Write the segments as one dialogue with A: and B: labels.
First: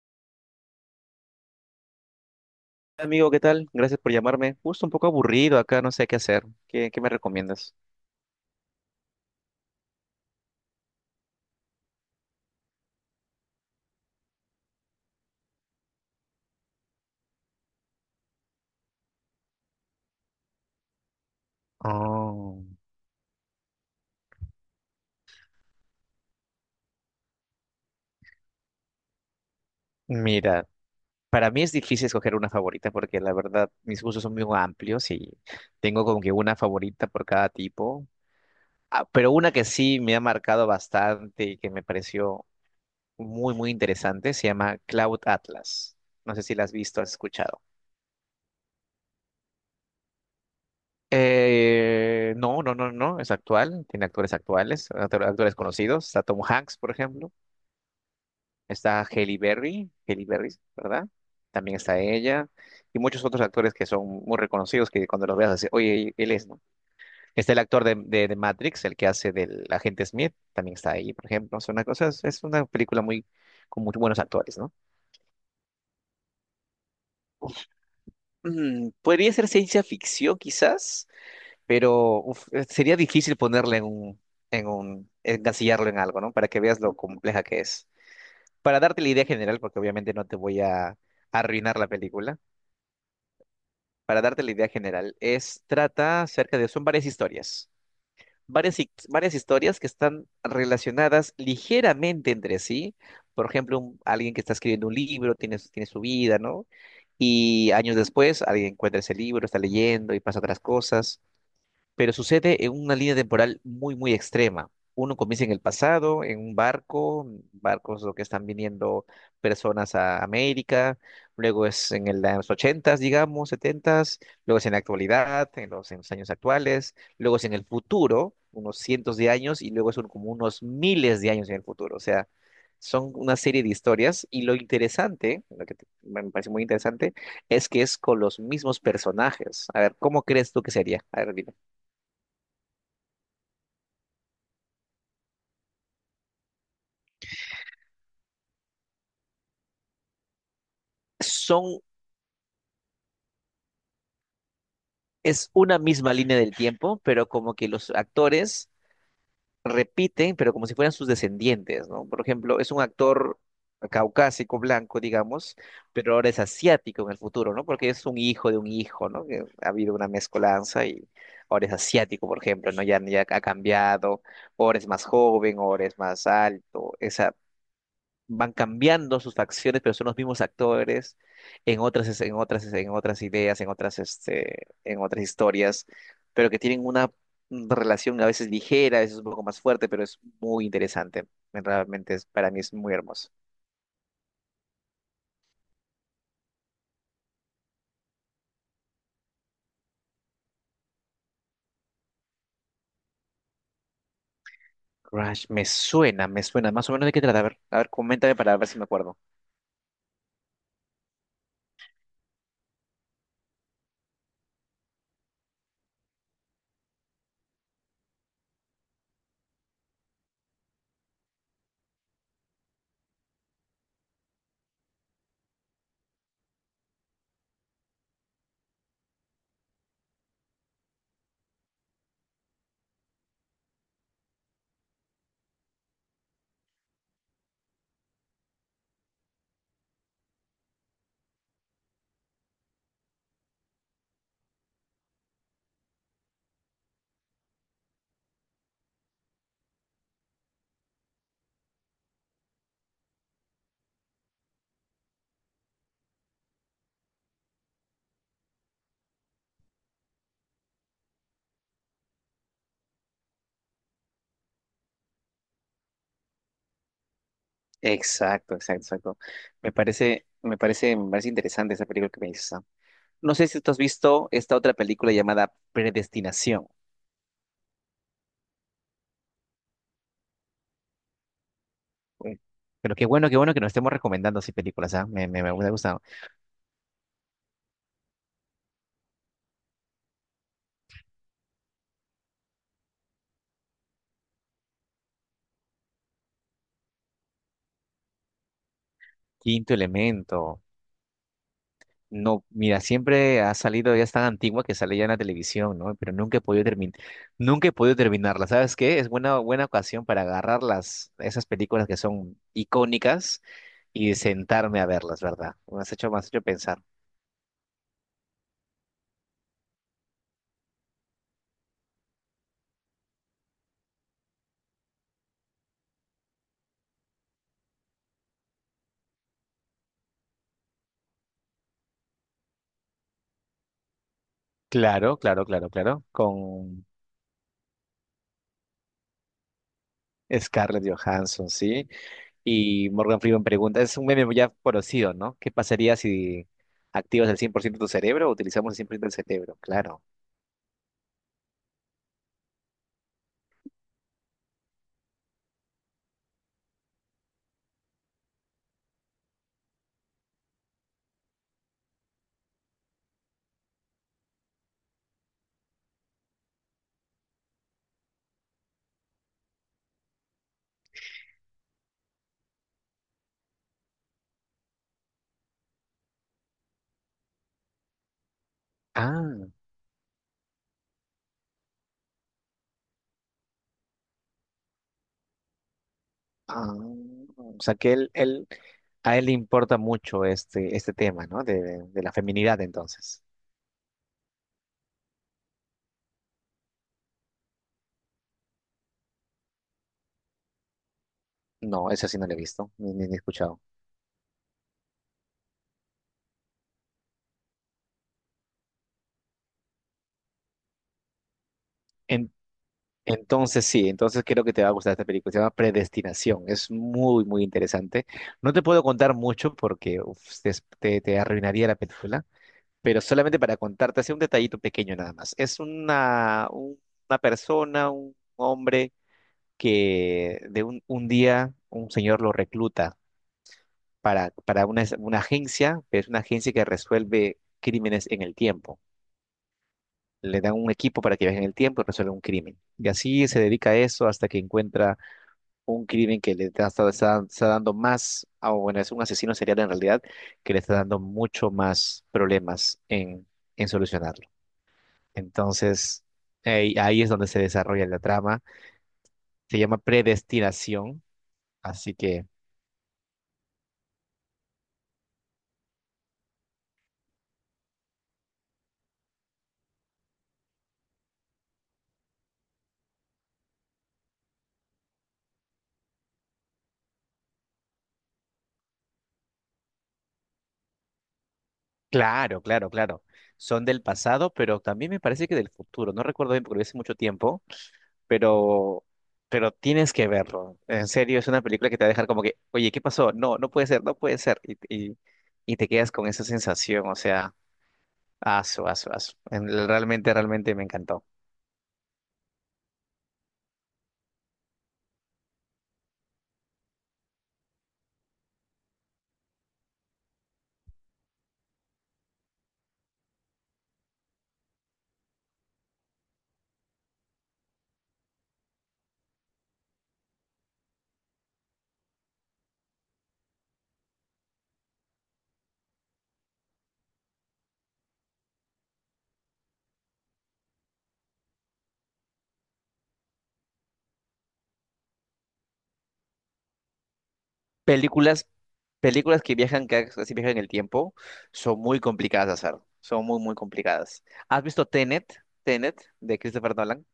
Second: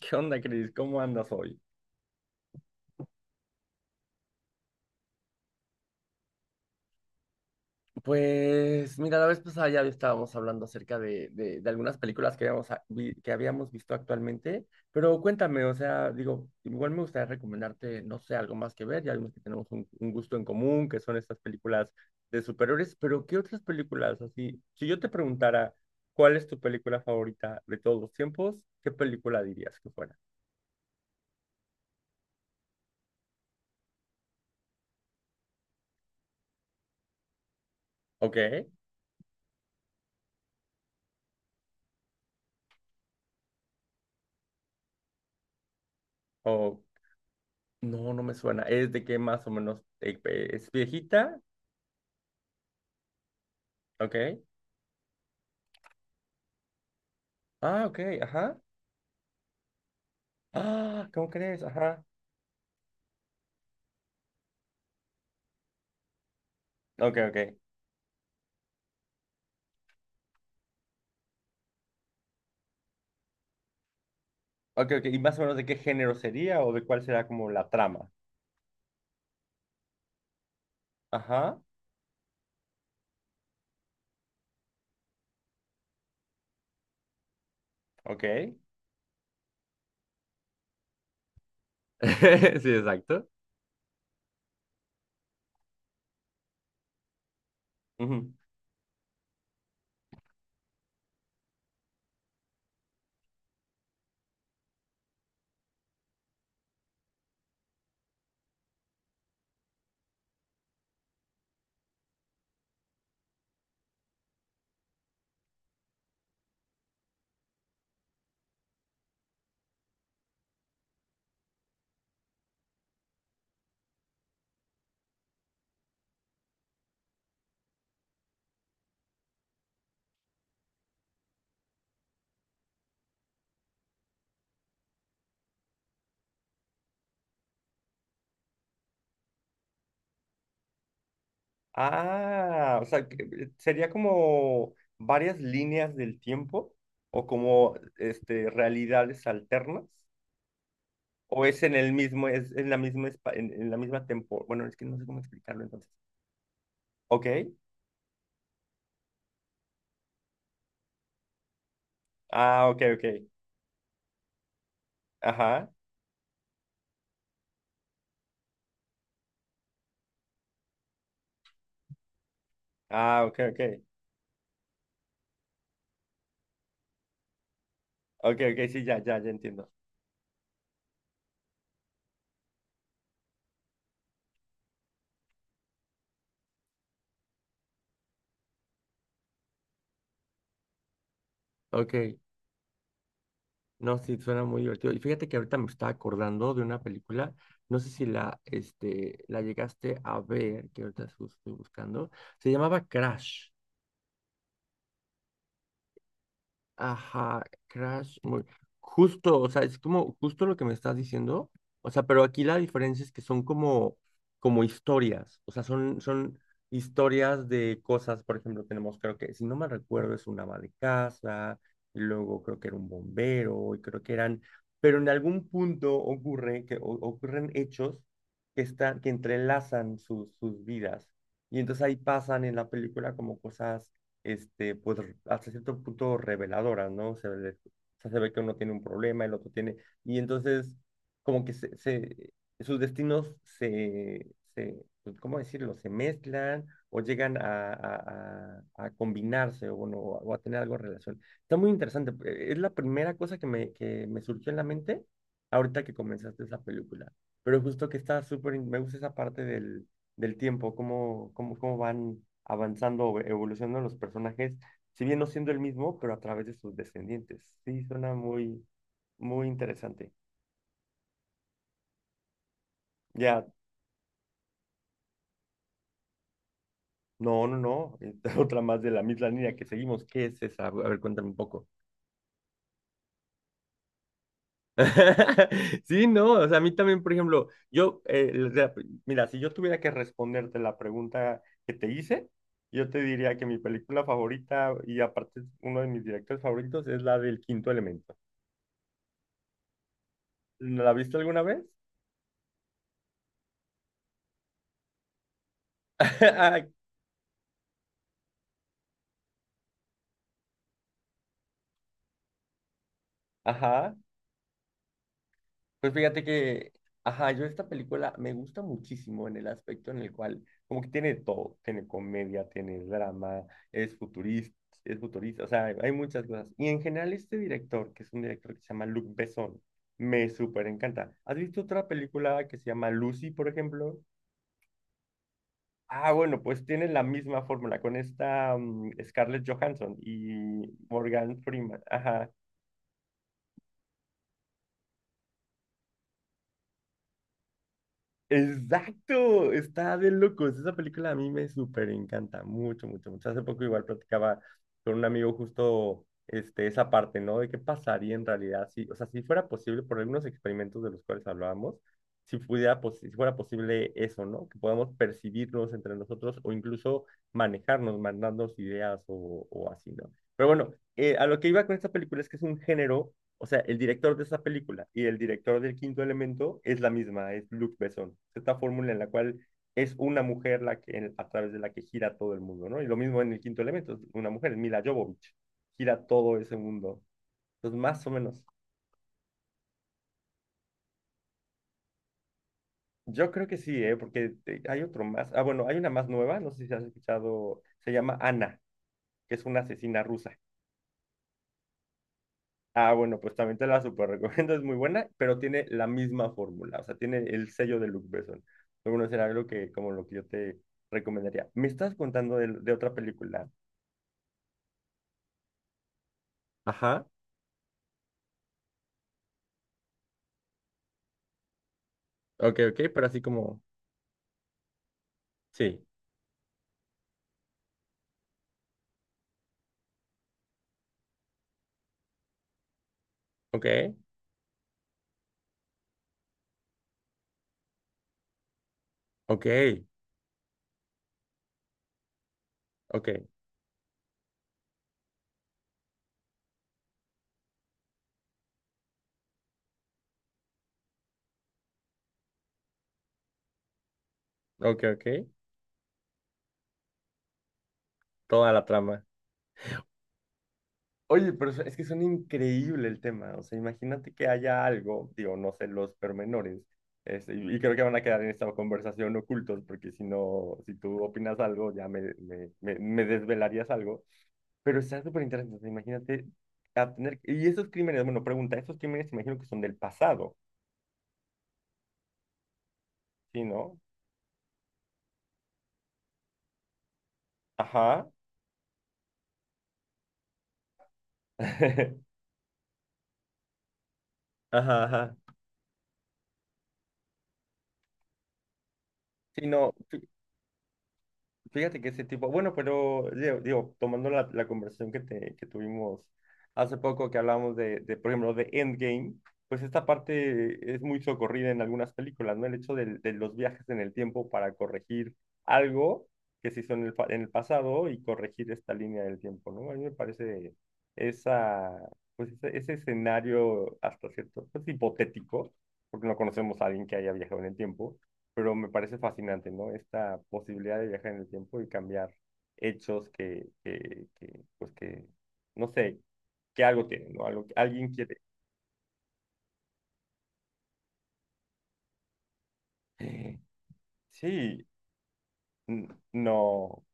A: ¿Qué onda, Cris? ¿Cómo andas hoy?
B: Amigo, ¿qué tal? Gracias por llamarme. Justo un poco aburrido acá, no sé qué hacer. ¿Qué me recomiendas?
A: Pues mira, la vez pasada ya estábamos hablando acerca de algunas películas que habíamos, que habíamos visto actualmente, pero cuéntame, o sea, digo, igual me gustaría recomendarte, no sé, algo más que ver, ya vimos que tenemos un gusto en común, que son estas películas de
B: Oh,
A: superhéroes, pero ¿qué otras películas? Así, si yo te preguntara, ¿cuál es tu película favorita de todos los tiempos? ¿Qué película dirías que fuera?
B: mira, para mí es difícil escoger una favorita porque la verdad mis gustos son muy amplios y tengo como que una favorita por cada tipo.
A: ¿Ok?
B: Ah, pero una que sí me ha marcado bastante y que me pareció muy, muy interesante se llama Cloud Atlas. No sé si la has
A: ¿O
B: visto, has escuchado.
A: no, no me suena? ¿Es de qué más o menos es viejita?
B: No, no, no, no, es actual, tiene actores
A: Ok.
B: actuales, actores conocidos, está Tom Hanks, por ejemplo.
A: Ah, ok, ajá.
B: Está Halle Berry, Halle Berry, ¿verdad?
A: Ah, ¿cómo crees?
B: También está
A: Ajá.
B: ella. Y muchos otros actores que son muy reconocidos que cuando los veas así, oye, él es, ¿no?
A: Ok,
B: Está
A: ok.
B: el actor de Matrix, el que hace del agente Smith, también está ahí, por ejemplo. Es una cosa, es una película muy, con muy buenos actores, ¿no?
A: Ok, ok. ¿Y más o menos de qué género sería o de cuál será como la trama?
B: Podría ser ciencia ficción quizás,
A: Ajá.
B: pero uf, sería difícil ponerle en un, encasillarlo en algo, ¿no? Para que veas lo compleja que es.
A: Ok.
B: Para darte la idea general, porque obviamente no te voy a arruinar la película.
A: Sí, exacto.
B: Para darte la idea general, es trata acerca de, son varias historias,
A: Ujú.
B: varias historias que están relacionadas ligeramente entre sí. Por ejemplo, alguien que está escribiendo un libro, tiene su vida, ¿no? Y años después, alguien encuentra ese libro, está leyendo y pasa otras cosas pero sucede en una línea temporal muy, muy extrema. Uno comienza en el pasado, en un barco, barcos lo que están viniendo personas a América, luego es en los ochentas, digamos, setentas, luego es en la actualidad, en los años actuales, luego es en el futuro, unos cientos de años, y luego son como unos miles de años en el futuro. O sea, son una serie de historias y lo interesante, me parece muy interesante, es que es con los mismos personajes. A ver, ¿cómo crees tú que sería? A ver,
A: Ah, o sea, sería como varias líneas del tiempo o como este realidades alternas o es en
B: son,
A: el mismo es en la misma en la misma tempo, bueno, es que no sé cómo
B: es
A: explicarlo
B: una
A: entonces.
B: misma línea del tiempo,
A: Ok.
B: pero como que los actores repiten, pero como si fueran sus descendientes, ¿no? Por ejemplo,
A: Ah,
B: es
A: ok,
B: un
A: ok.
B: actor caucásico, blanco, digamos,
A: Ajá.
B: pero ahora es asiático en el futuro, ¿no? Porque es un hijo de un hijo, ¿no? Que ha habido una mezcolanza y ahora es asiático, por ejemplo, ¿no? Ya, ya
A: Ah, ok,
B: ha
A: ok.
B: cambiado, ahora es más joven, ahora es más alto, es
A: Ok,
B: van
A: ok, sí, ya, ya,
B: cambiando
A: ya
B: sus
A: entiendo.
B: facciones, pero son los mismos actores en otras, en otras ideas, en otras historias, pero que tienen una relación a veces ligera, a veces un poco más fuerte, pero es muy interesante. Realmente
A: Ok,
B: es, para mí es muy hermoso.
A: no, sí, suena muy divertido. Y fíjate que ahorita me estaba acordando de una película, no sé si la, este, la llegaste a ver, que ahorita estoy buscando, se llamaba Crash.
B: Crash, me suena, me suena. Más o menos de qué trata.
A: Ajá,
B: A ver,
A: Crash.
B: coméntame
A: Muy…
B: para ver si me acuerdo.
A: Justo, o sea, es como justo lo que me estás diciendo. O sea, pero aquí la diferencia es que son como, como historias. O sea, son historias de cosas. Por ejemplo, tenemos, creo que, si no me recuerdo, es un ama de casa, y luego creo que era un bombero, y creo que eran. Pero en algún punto ocurre que ocurren hechos que están, que entrelazan sus vidas. Y entonces ahí pasan en la película como cosas este, pues hasta cierto punto reveladoras, ¿no? O sea, se ve que uno tiene un problema, el otro tiene, y entonces como que sus destinos se pues, ¿cómo decirlo? Se mezclan o llegan a combinarse o, bueno, o a tener algo en relación. Está muy interesante, es la primera cosa que que me surgió en la mente ahorita que comenzaste esa película, pero justo que está súper, me gusta esa parte del tiempo, cómo van avanzando o evolucionando los personajes, si bien no siendo el mismo, pero a través de sus descendientes. Sí, suena
B: Exacto,
A: muy,
B: exacto, exacto.
A: muy
B: Me
A: interesante.
B: parece, me parece, me parece interesante esa película que me dices. ¿Ah? No
A: Ya,
B: sé si tú has visto esta otra película llamada Predestinación.
A: no, esta otra más de la misma línea que seguimos. ¿Qué es esa? A ver, cuéntame un poco.
B: Uy, pero qué bueno que nos estemos recomendando así películas, ¿ah? Me ha gustado.
A: Sí, no, o sea, a mí también, por ejemplo, yo, mira, si yo tuviera que responderte la pregunta que te hice, yo te diría que mi película favorita y aparte uno de mis directores favoritos es la del Quinto Elemento.
B: Quinto Elemento.
A: ¿No la viste alguna vez?
B: No, mira, siempre ha salido, ya es tan antigua que sale ya en la televisión, ¿no? Pero nunca he podido
A: Ay.
B: terminar, nunca he podido terminarla. ¿Sabes qué? Es buena, buena ocasión para agarrar las, esas películas que son icónicas
A: Ajá.
B: y sentarme a verlas, ¿verdad?
A: Pues
B: Me
A: fíjate
B: has hecho
A: que,
B: pensar.
A: ajá, yo esta película me gusta muchísimo en el aspecto en el cual, como que tiene todo, tiene comedia, tiene drama, es futurista, es futurista, o sea, hay muchas cosas. Y en general este director, que es un director que se llama Luc Besson, me súper encanta. ¿Has visto otra película que se llama Lucy, por ejemplo?
B: Claro, claro, claro, claro.
A: Ah, bueno, pues
B: Con
A: tiene la misma fórmula con esta Scarlett Johansson y
B: Scarlett
A: Morgan
B: Johansson,
A: Freeman.
B: sí.
A: Ajá.
B: Y Morgan Freeman pregunta, es un meme ya conocido, ¿no? ¿Qué pasaría si activas el 100% de tu cerebro o utilizamos el 100% del
A: Exacto,
B: cerebro?
A: está
B: Claro.
A: de locos. Esa película a mí me súper encanta, mucho, mucho, mucho. Hace poco igual platicaba con un amigo justo este, esa parte, ¿no? De qué pasaría en realidad si, o sea, si fuera posible, por algunos experimentos de los cuales hablábamos, si pudiera, si fuera posible eso, ¿no? Que podamos percibirnos entre nosotros o incluso manejarnos, mandarnos ideas o así, ¿no? Pero bueno, a lo que iba con esta película es que es un género o sea, el director de esa película y el director del Quinto Elemento es la misma, es Luc Besson. Esta fórmula en la cual
B: Ah,
A: es una mujer la que, a través de la que gira todo el mundo, ¿no? Y lo mismo en el Quinto Elemento, es una mujer, es Mila Jovovich, gira todo ese
B: ah.
A: mundo.
B: O sea
A: Entonces,
B: que
A: más o menos.
B: a él le importa mucho este, este tema, ¿no? De la feminidad, entonces.
A: Yo creo que sí, ¿eh? Porque hay otro más. Ah, bueno, hay una más nueva, no sé si has escuchado, se llama Ana, que es una asesina rusa.
B: No, eso sí no lo he visto,
A: Ah,
B: ni he
A: bueno, pues también
B: escuchado.
A: te la súper recomiendo, es muy buena, pero tiene la misma fórmula, o sea, tiene el sello de Luc Besson. Bueno, será algo que, como lo que yo te recomendaría. Me estás
B: En-
A: contando de otra película.
B: entonces sí, entonces creo que te va a gustar esta película. Se llama Predestinación. Es
A: Ajá,
B: muy, muy interesante. No te puedo contar mucho porque uf, te te arruinaría la película
A: ok, ok,
B: pero
A: pero así
B: solamente para
A: como,
B: contarte, así un detallito pequeño nada más. Es
A: sí,
B: una, una persona, un hombre que un día un señor lo recluta
A: ok,
B: para, una agencia, pero es una agencia que resuelve crímenes en el tiempo.
A: ok,
B: Le dan un equipo para que viaje en el tiempo y resuelva un crimen. Y
A: ok,
B: así se dedica a eso hasta que encuentra un crimen que está, está dando más, ah, bueno, es un asesino serial en realidad, que le está dando mucho más problemas en solucionarlo.
A: ok, ok,
B: Entonces, ahí es donde se desarrolla la trama.
A: toda la trama.
B: Se llama Predestinación.
A: Oye, pero es que
B: Así
A: son
B: que,
A: increíble el tema. O sea, imagínate que haya algo, digo, no sé los pormenores, este, y creo que van a quedar en esta conversación ocultos, porque si no, si tú opinas algo, ya me desvelarías algo. Pero está súper interesante. O sea, imagínate a tener. Y esos crímenes, bueno, pregunta, esos crímenes imagino que son del pasado,
B: claro, claro, claro.
A: ¿sí,
B: Son
A: no?
B: del pasado, pero también me parece que del futuro. No recuerdo bien porque lo vi hace mucho tiempo,
A: Ajá.
B: pero, tienes que verlo. En serio, es una película que te va a dejar como que, oye, ¿qué pasó? No, no puede ser, no puede ser.
A: Ajá,
B: Y,
A: ajá.
B: y te quedas con esa sensación, o sea, aso, aso, aso.
A: Sí, no.
B: Realmente, realmente me encantó.
A: Fíjate que ese tipo, bueno, pero digo, tomando la conversación que, que tuvimos hace poco, que hablábamos de, por ejemplo, de Endgame, pues esta parte es muy socorrida en algunas películas, ¿no? El hecho de los viajes en el tiempo para corregir algo que se hizo en el, en el pasado y corregir esta línea del tiempo, ¿no? A mí me parece esa, pues ese escenario hasta cierto, pues hipotético, porque no conocemos a alguien que haya viajado en el tiempo pero me parece fascinante, ¿no? Esta posibilidad de viajar en el tiempo y cambiar hechos que, pues que, no sé, que algo tienen, ¿no? Algo que alguien quiere.
B: Películas, películas que viajan, que así viajan en el tiempo, son muy complicadas de hacer. Son muy, muy complicadas. ¿Has visto
A: Sí,
B: Tenet? Tenet, de Christopher
A: no,
B: Nolan.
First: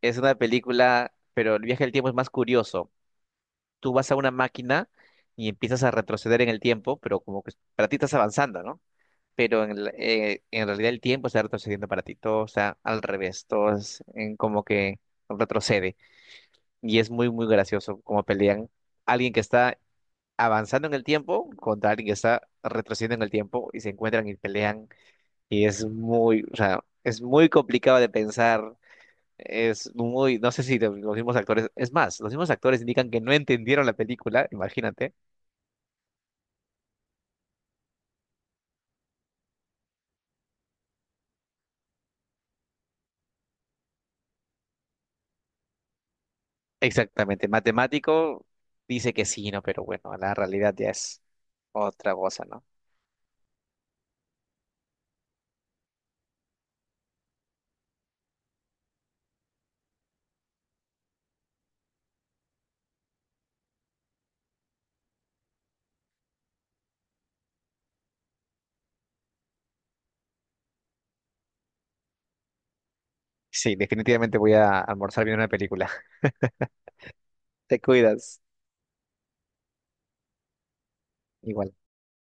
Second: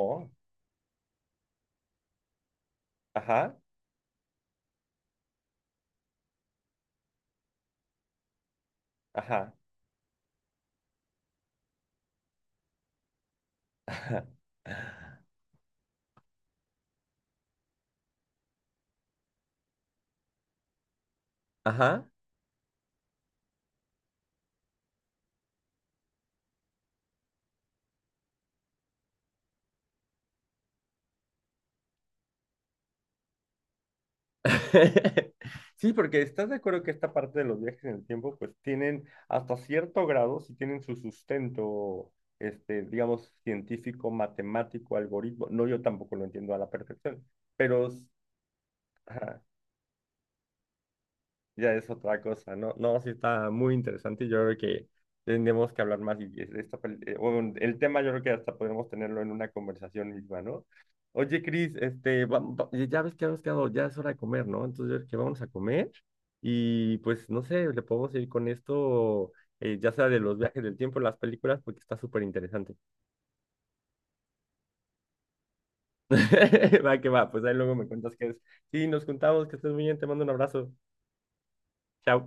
B: Es una película, pero el viaje del tiempo es más curioso.
A: ajá,
B: Tú vas a una máquina y empiezas a retroceder en el tiempo, pero como que para ti estás avanzando, ¿no?
A: ajá,
B: Pero en realidad el tiempo está retrocediendo para ti. Todo está al revés. Todo es en como que
A: ajá,
B: retrocede. Y es muy, muy gracioso como pelean alguien que está avanzando en el tiempo contra
A: ajá,
B: alguien que está retrocediendo en el tiempo y se encuentran y pelean. Y es muy, o sea, es muy complicado de pensar. Es muy, no sé si los mismos actores, es más, los mismos actores indican que no entendieron la película, imagínate.
A: sí, porque estás de acuerdo que esta parte de los viajes en el tiempo, pues tienen hasta cierto grado, si tienen su sustento, este, digamos, científico, matemático, algoritmo. No, yo tampoco lo entiendo a la perfección,
B: Exactamente,
A: pero,
B: matemático dice que
A: ajá,
B: sí, ¿no? Pero bueno, la realidad ya es
A: ya es
B: otra
A: otra
B: cosa,
A: cosa,
B: ¿no?
A: ¿no? No, sí está muy interesante y yo creo que tendremos que hablar más y esta, bueno, el tema yo creo que hasta podemos tenerlo en una conversación misma, ¿no? Oye, Cris, este, ya ya ves que habíamos quedado, ya es hora de comer, ¿no? Entonces yo creo que vamos a comer y pues no sé, le podemos ir con esto, ya sea de los viajes del tiempo, las películas, porque está súper interesante.
B: Sí, definitivamente voy a almorzar viendo una película.
A: Va que va, pues ahí luego
B: Te
A: me cuentas qué es.
B: cuidas.
A: Sí, nos juntamos, que estés muy bien, te mando un abrazo.
B: Igual.
A: Chao.